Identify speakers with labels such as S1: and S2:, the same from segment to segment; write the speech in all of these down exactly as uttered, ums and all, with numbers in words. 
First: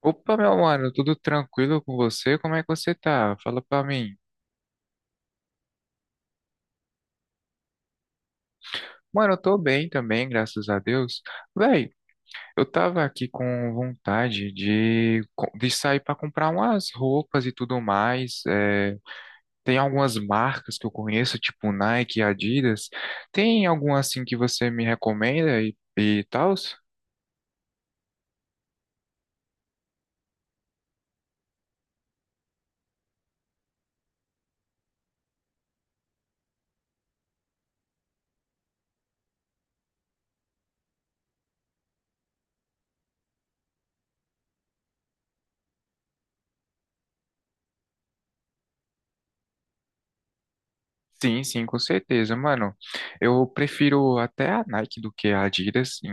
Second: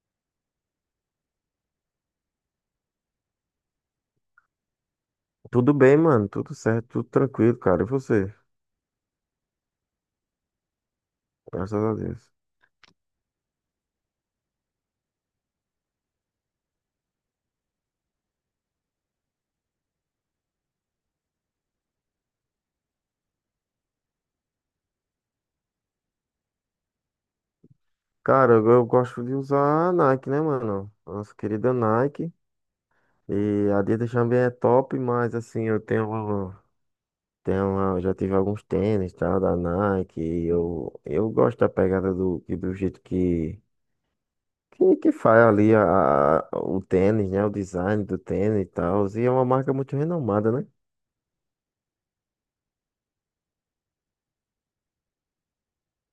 S1: Opa, meu mano, tudo tranquilo com você? Como é que você tá? Fala pra mim.
S2: Tudo bem, mano. Tudo certo, tudo tranquilo, cara. E você?
S1: Mano, eu tô bem também, graças a Deus.
S2: Graças
S1: Véi,
S2: a Deus.
S1: eu tava aqui com vontade de, co- de sair pra comprar umas roupas e tudo mais. É, tem algumas marcas que eu conheço, tipo Nike, Adidas. Tem alguma assim que você me recomenda e, e tal?
S2: Cara, eu, eu gosto de usar a Nike, né, mano? Nossa querida Nike. E a Adidas também é top, mas assim, eu tenho, tenho, já tive alguns tênis, tá, da Nike. E eu, eu gosto da pegada do, e do jeito que, que, que faz ali a, a- o tênis, né? O design do tênis e tal. E é uma marca muito renomada, né?
S1: Sim, sim, com certeza, mano. Eu prefiro até a Nike do que a Adidas em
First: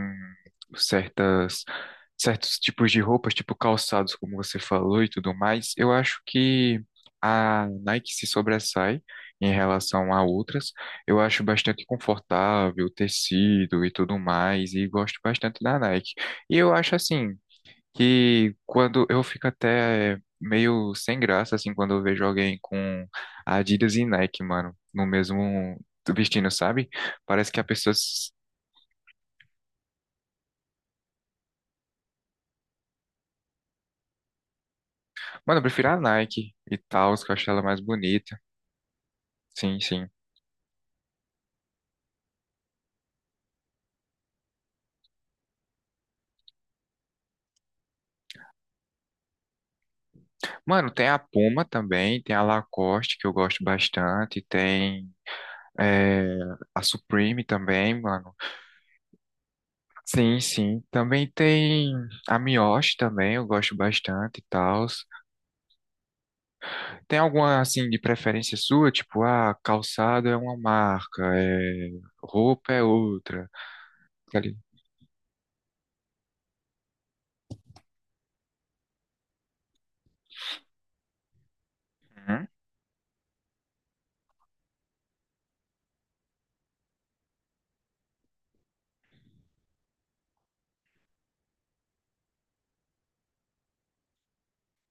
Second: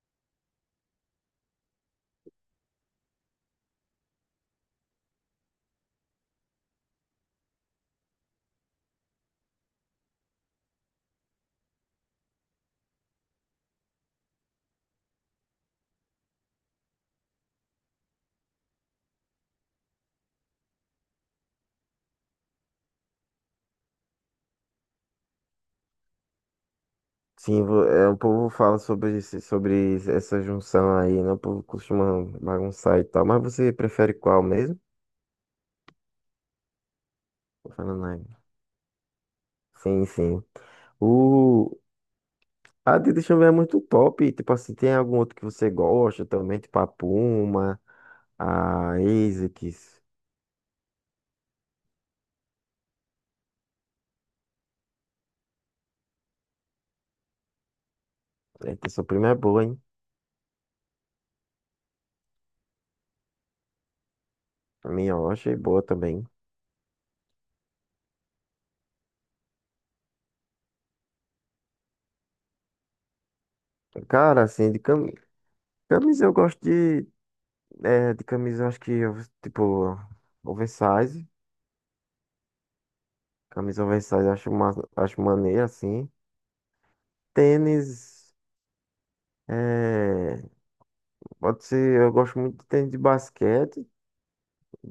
S1: certas, certos tipos de roupas, tipo calçados, como você falou e tudo mais. Eu acho que a Nike se sobressai em relação a outras. Eu acho bastante confortável, tecido e tudo mais, e gosto bastante da Nike. E eu acho assim que quando eu fico até meio sem graça, assim, quando eu vejo alguém com Adidas e Nike, mano, no mesmo vestindo, sabe? Parece que a
S2: Sim, vo-
S1: pessoa.
S2: é, o
S1: s-
S2: povo fala sobre, esse- sobre essa junção aí, né? O povo costuma bagunçar e tal. Mas você prefere qual mesmo?
S1: Mano, eu prefiro a Nike e tal, que eu acho ela
S2: Tô
S1: mais
S2: falando
S1: bonita.
S2: aí.
S1: Sim,
S2: Sim,
S1: sim.
S2: sim. O... A Tita Chamber é muito top. Tipo assim, tem algum outro que você gosta também? Tipo a Puma, a ASICS.
S1: Mano, tem a Puma também, tem a Lacoste, que eu gosto bastante, tem. é, a Supreme também, mano.
S2: Eita, sua prima é boa, hein?
S1: Sim, sim. Também tem a Miyoshi também, eu gosto bastante e tal.
S2: A minha eu achei boa também.
S1: Tem alguma assim de preferência sua? Tipo, ah, calçado é uma marca, é... Roupa é outra. Tá
S2: Cara,
S1: Ali.
S2: assim, de cam... camisa eu gosto de... É, de camisa eu acho que, eu- tipo, oversize.
S1: Uhum.
S2: Camisa oversize, eu acho, ma- acho maneiro, assim. Tênis, é, pode ser, eu gosto muito de tênis de basquete,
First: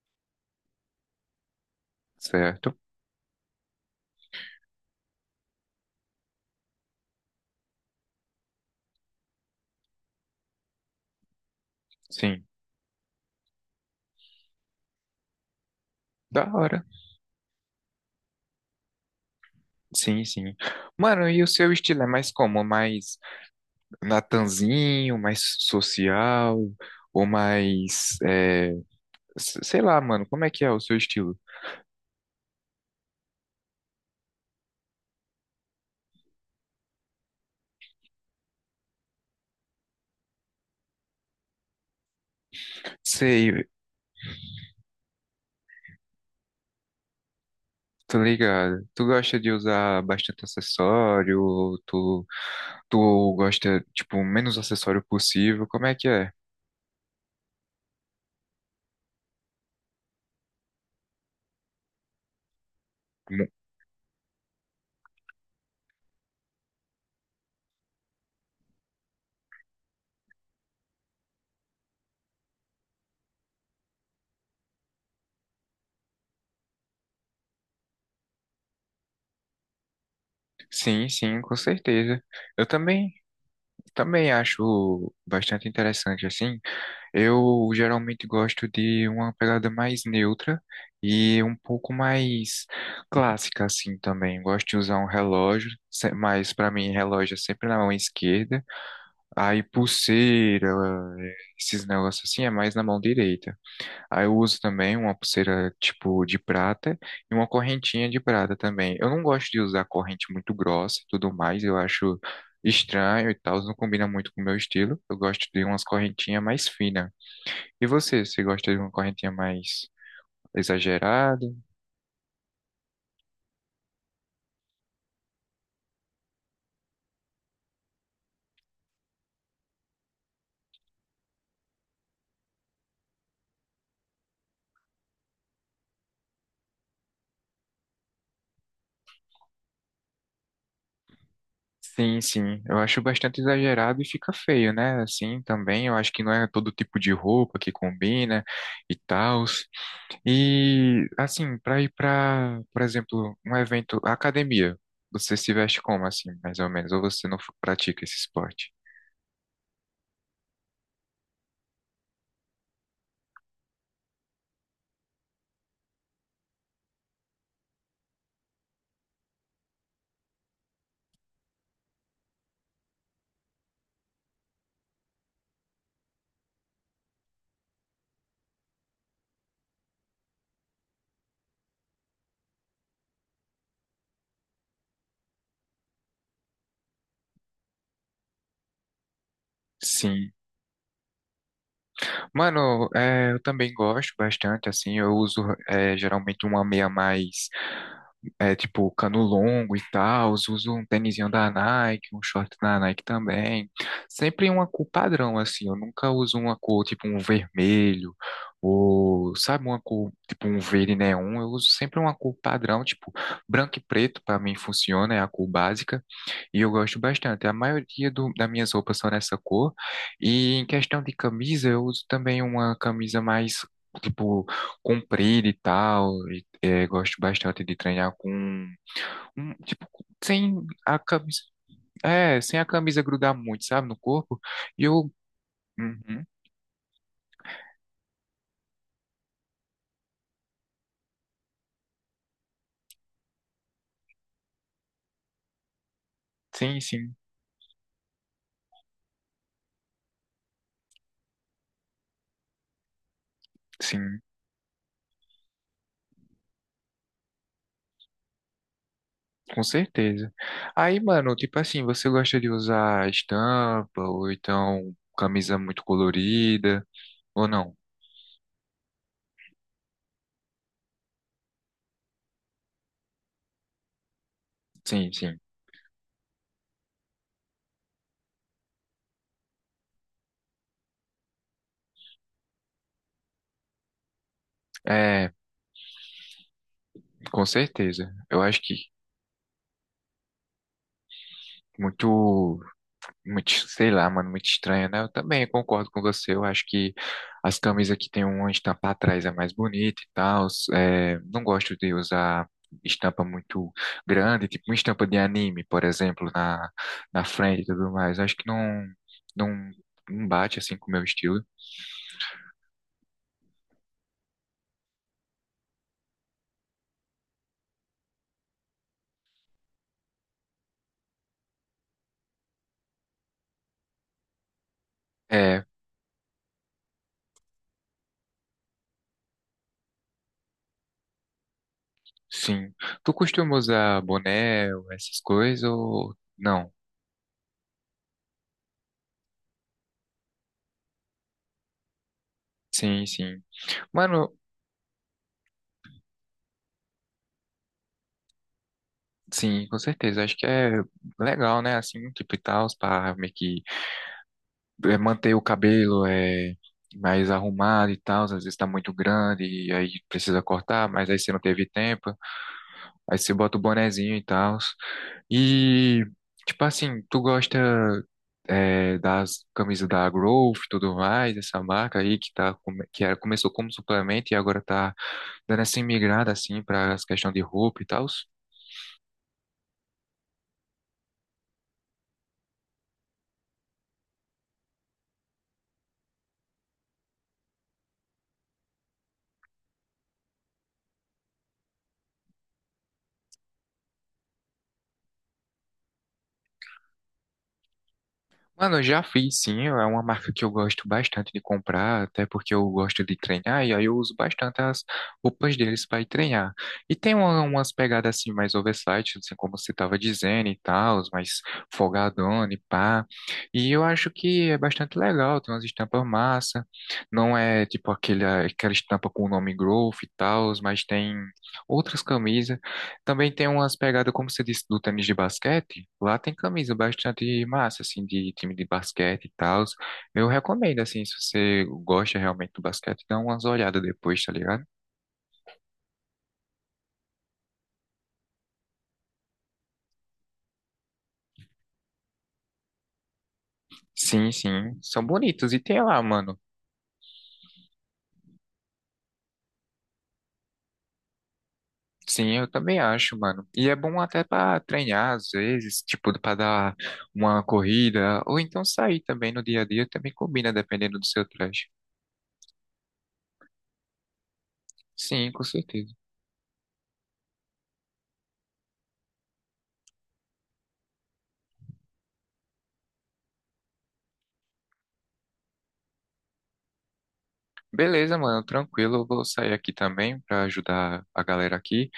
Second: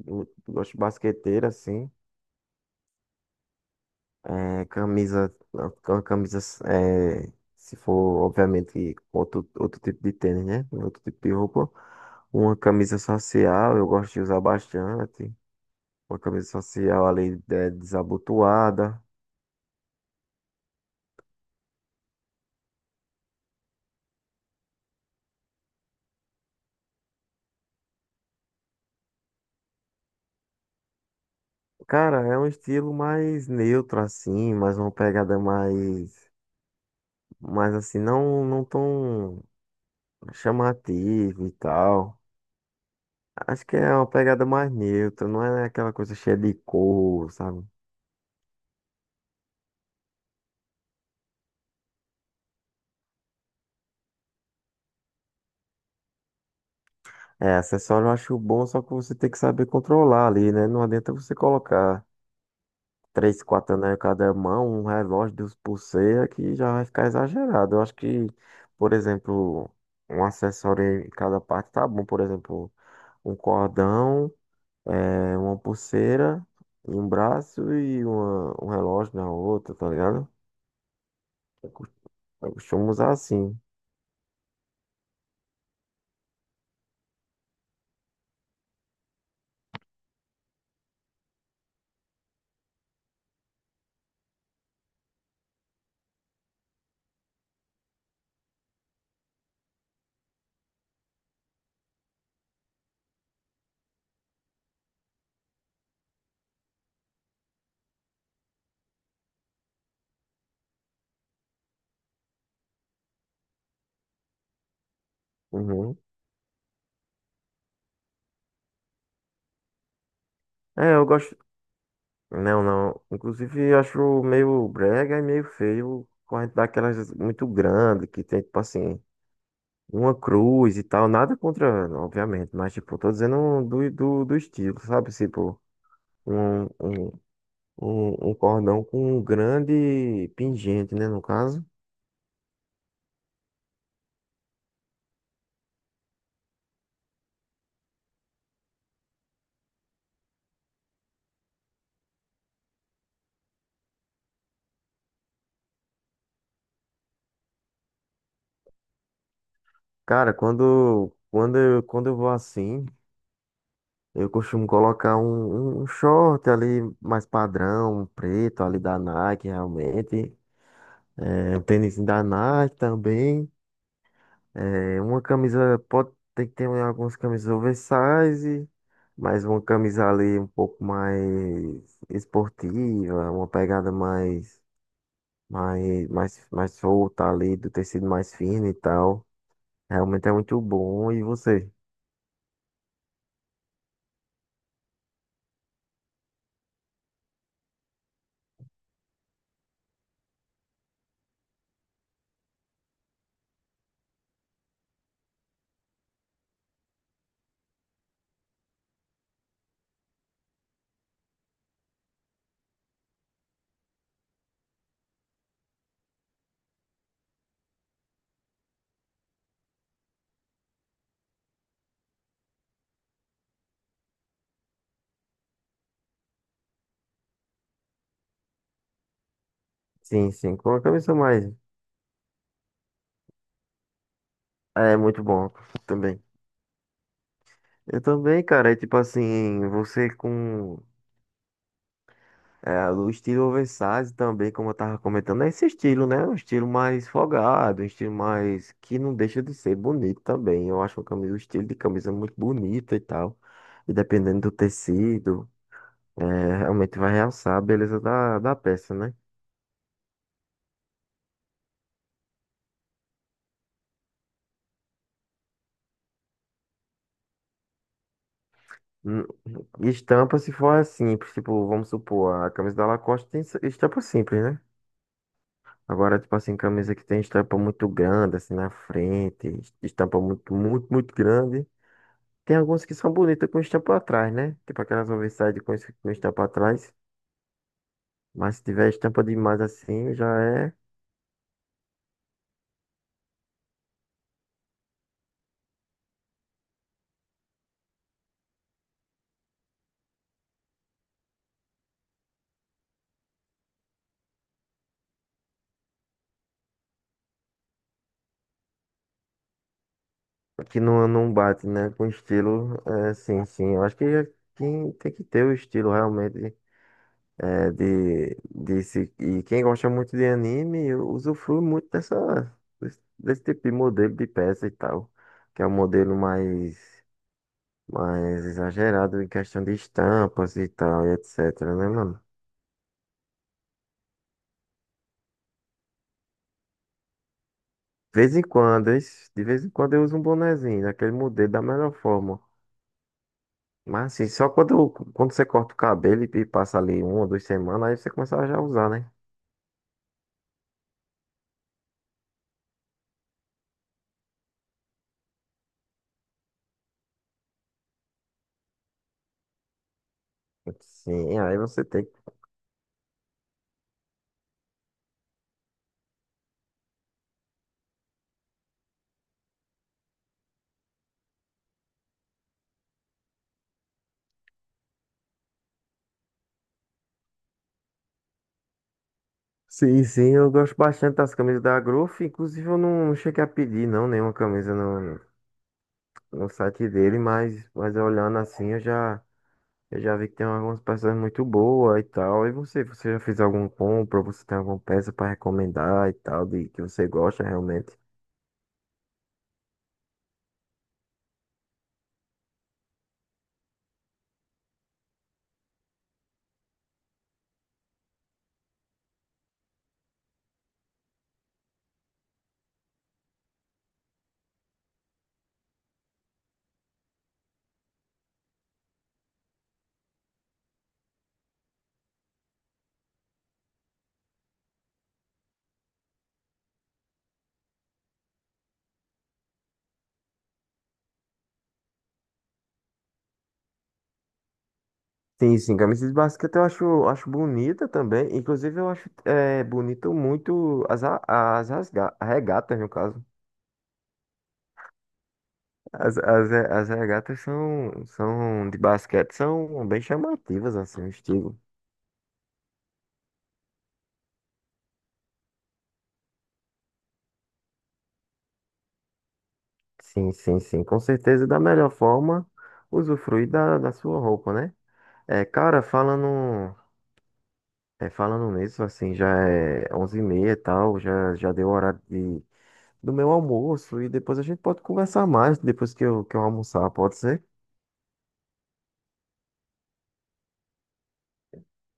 S2: eu gosto de basqueteira, assim.
S1: Certo.
S2: É, camisa, uma camisa, é, se for, obviamente, outro, outro tipo de tênis, né? Outro tipo de roupa.
S1: Sim.
S2: Uma camisa social, eu gosto de usar bastante. Uma
S1: Da
S2: camisa
S1: hora.
S2: social ali é, desabotoada.
S1: Sim, sim. Mano, e o seu estilo é mais como? Mais natanzinho, mais social, ou mais, é, s- sei lá, mano, como é que é o seu estilo?
S2: Cara, é um estilo mais neutro, assim, mais uma pegada mais. Mas assim, não, não tão chamativo e tal.
S1: Sei,
S2: Acho que é uma pegada mais neutra, não é aquela coisa cheia de cor, sabe?
S1: tô ligado. Tu gosta de usar bastante acessório, ou tu, tu gosta, tipo, o menos acessório possível, como é que é?
S2: É, acessório eu acho bom, só que você tem que saber controlar ali, né? Não adianta você colocar três, quatro anéis em cada mão, um relógio, duas pulseiras, que já vai ficar exagerado. Eu acho que, por exemplo, um acessório em cada parte tá bom. Por exemplo, um cordão. É uma pulseira em um braço e uma, um relógio na outra, tá ligado?
S1: Sim, sim, com certeza.
S2: Eu
S1: Eu
S2: costumo
S1: também,
S2: usar assim.
S1: também acho bastante interessante assim. Eu geralmente gosto de uma pegada mais neutra e um pouco mais clássica assim também. Gosto de usar um relógio, se- mas para mim relógio é sempre na mão esquerda. Aí pulseira, eh, esses negócios assim é mais na mão direita. Aí eu uso também uma pulseira tipo de prata e uma correntinha de prata também. Eu não gosto de usar corrente muito grossa e tudo mais, eu acho estranho e tal, não combina muito com o meu estilo. Eu gosto de umas
S2: Uhum.
S1: correntinhas mais finas. E você, você gosta de uma correntinha mais
S2: É, eu gosto.
S1: exagerada?
S2: Não, não. Inclusive, eu acho meio brega e meio feio corrente daquelas muito grande que tem, tipo assim, uma cruz e tal. Nada contra, obviamente, mas, tipo, tô dizendo do, do, do estilo, sabe? Tipo, um, um, um um cordão com um grande pingente, né? No caso.
S1: Sim, sim, eu acho bastante exagerado e fica feio, né? Assim também, eu acho que não é todo tipo de roupa que combina e tal. E assim, para ir para, por exemplo, um evento, academia, você se veste como assim, mais ou menos? Ou você não f- pratica esse esporte?
S2: Cara, quando, quando, eu- quando eu vou assim. Eu costumo colocar um, um um short ali mais padrão, um preto ali da Nike, realmente. É, um tênis da Nike também. É, uma camisa, pode ter que ter algumas camisas oversize, mas uma camisa ali um pouco mais esportiva, uma pegada mais, mais, mais, mais solta ali, do tecido mais fino e tal. Realmente
S1: Sim.
S2: é muito bom. E você?
S1: Mano, é, eu também gosto bastante, assim, eu uso é, geralmente uma meia mais, é, tipo, cano longo e tal, uso um tênisinho da Nike, um short da Nike também. Sempre uma cor padrão, assim, eu nunca uso uma cor, tipo, um vermelho, ou, sabe, uma cor, tipo, um verde neon, eu uso sempre uma cor padrão, tipo, branco e preto, pra mim funciona, é a cor básica, e eu gosto bastante. A maioria do, das minhas roupas são nessa cor, e em questão de camisa, eu uso também uma camisa mais, tipo, comprida e tal. E, é, gosto bastante de treinar com um, tipo
S2: Sim,
S1: sem
S2: sim, com a
S1: a
S2: camisa
S1: camisa,
S2: mais.
S1: é, sem a camisa grudar muito, sabe, no corpo. E
S2: É
S1: eu,
S2: muito bom também.
S1: uhum,
S2: Eu também, cara. É tipo assim, você com é, o estilo oversize também, como eu tava comentando, é esse estilo, né? Um estilo
S1: sim,
S2: mais
S1: sim,
S2: folgado, um estilo mais que não deixa de ser bonito também. Eu acho uma camisa, o estilo de camisa muito bonita e tal. E
S1: sim,
S2: dependendo do tecido, é, realmente vai realçar a beleza da, da peça, né?
S1: com certeza. Aí, mano, tipo assim, você gosta de usar estampa ou então camisa muito colorida ou não?
S2: Hum. Estampa se for simples, tipo, vamos supor, a camisa da Lacoste tem estampa simples, né?
S1: Sim, sim.
S2: Agora, tipo assim, camisa que tem estampa muito grande, assim, na frente, estampa muito, muito, muito grande. Tem algumas que são bonitas com estampa atrás, né? Tipo aquelas
S1: É,
S2: oversize com, es- com estampa atrás.
S1: com certeza. Eu
S2: Mas
S1: acho
S2: se
S1: que
S2: tiver estampa demais assim, já é
S1: muito Muito, sei lá, mano, muito estranho, né? Eu também concordo com você. Eu acho que as camisas que tem uma estampa atrás é mais bonita e tal. É, não gosto de usar estampa muito grande, tipo uma estampa de anime, por exemplo, na, na frente e tudo mais. Acho que não, não, não bate assim
S2: que
S1: com o meu
S2: não, não
S1: estilo.
S2: bate, né? Com estilo, é, sim, sim. Eu acho que quem tem que ter o estilo realmente é, de, de se, e quem gosta muito de anime usufrui muito dessa, desse desse tipo de modelo de peça e tal, que
S1: É,
S2: é um modelo mais mais exagerado em questão de estampas e tal, e etc, né, mano?
S1: sim. Tu costuma usar boné, ou essas coisas ou não?
S2: De vez em quando, es- de vez em quando eu uso um bonezinho, daquele modelo da melhor forma.
S1: Sim, sim.
S2: Mas assim,
S1: Mano,
S2: só quando, quando você corta o cabelo e e passa ali uma ou duas semanas, aí você começa a já usar, né?
S1: sim, com certeza. Acho que é legal, né? Assim, um tipo e tal, para meio que é, manter o cabelo, é, mais arrumado e tal. Às vezes tá muito grande e aí precisa cortar, mas aí você não
S2: Sim, aí
S1: teve
S2: você tem. Que-
S1: tempo. Aí você bota o bonezinho e tal. E, tipo assim, tu gosta, é, das camisas da Growth e tudo mais, essa marca aí que, tá, come- que era, começou como suplemento e agora tá dando essa migrada, assim, para as questões de roupa e tal?
S2: Sim, sim, eu gosto bastante das camisas da Growth. Inclusive, eu não, não cheguei a pedir, não, nenhuma camisa no, no site dele, mas, mas olhando assim, eu já. Eu já vi que tem algumas peças muito boas e tal. E você, você já fez alguma compra? Você tem alguma peça para recomendar e tal, de que você gosta realmente?
S1: Mano, eu já fiz sim, é uma marca que eu gosto bastante de comprar, até porque eu gosto de treinar, e aí eu uso bastante as roupas deles para ir treinar. E tem uma- umas pegadas assim mais oversight, assim como você estava dizendo e tal, mais folgadona e pá. E eu acho que é bastante legal, tem umas estampas massa, não é tipo aquele, aquela estampa com o nome Growth e tal, mas tem outras camisas. Também tem umas pegadas, como você disse, do tênis de basquete. Lá tem camisa bastante massa, assim, de time de basquete e tal. Eu recomendo, assim, se você gosta realmente do basquete, dá umas olhadas depois, tá ligado?
S2: Sim, sim, camisas de basquete eu acho, acho bonita também. Inclusive, eu acho é, bonito muito as, a- as rasga- regatas, no caso.
S1: Sim, sim. São bonitos. E tem lá,
S2: As,
S1: mano.
S2: as, re- as regatas são, são de basquete, são bem chamativas, assim, o estilo.
S1: Sim, eu também acho, mano. E é bom até pra treinar, às vezes, tipo, pra dar uma corrida. Ou então sair também no dia a dia, também
S2: Sim,
S1: combina,
S2: sim, sim.
S1: dependendo
S2: Com
S1: do seu
S2: certeza, da
S1: traje.
S2: melhor forma, usufruir da, da sua roupa, né?
S1: Sim, com
S2: É, cara,
S1: certeza.
S2: falando. É, falando nisso, assim, já é onze e meia e tal, já, já deu o horário de, do meu almoço e depois a gente pode conversar mais, depois que eu, que eu almoçar, pode ser?
S1: Beleza, mano, tranquilo. Eu vou sair aqui também pra ajudar a galera aqui.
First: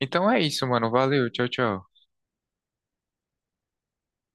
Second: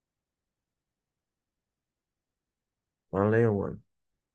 S1: Então é isso, mano. Valeu. Tchau, tchau.
S2: Valeu, mano.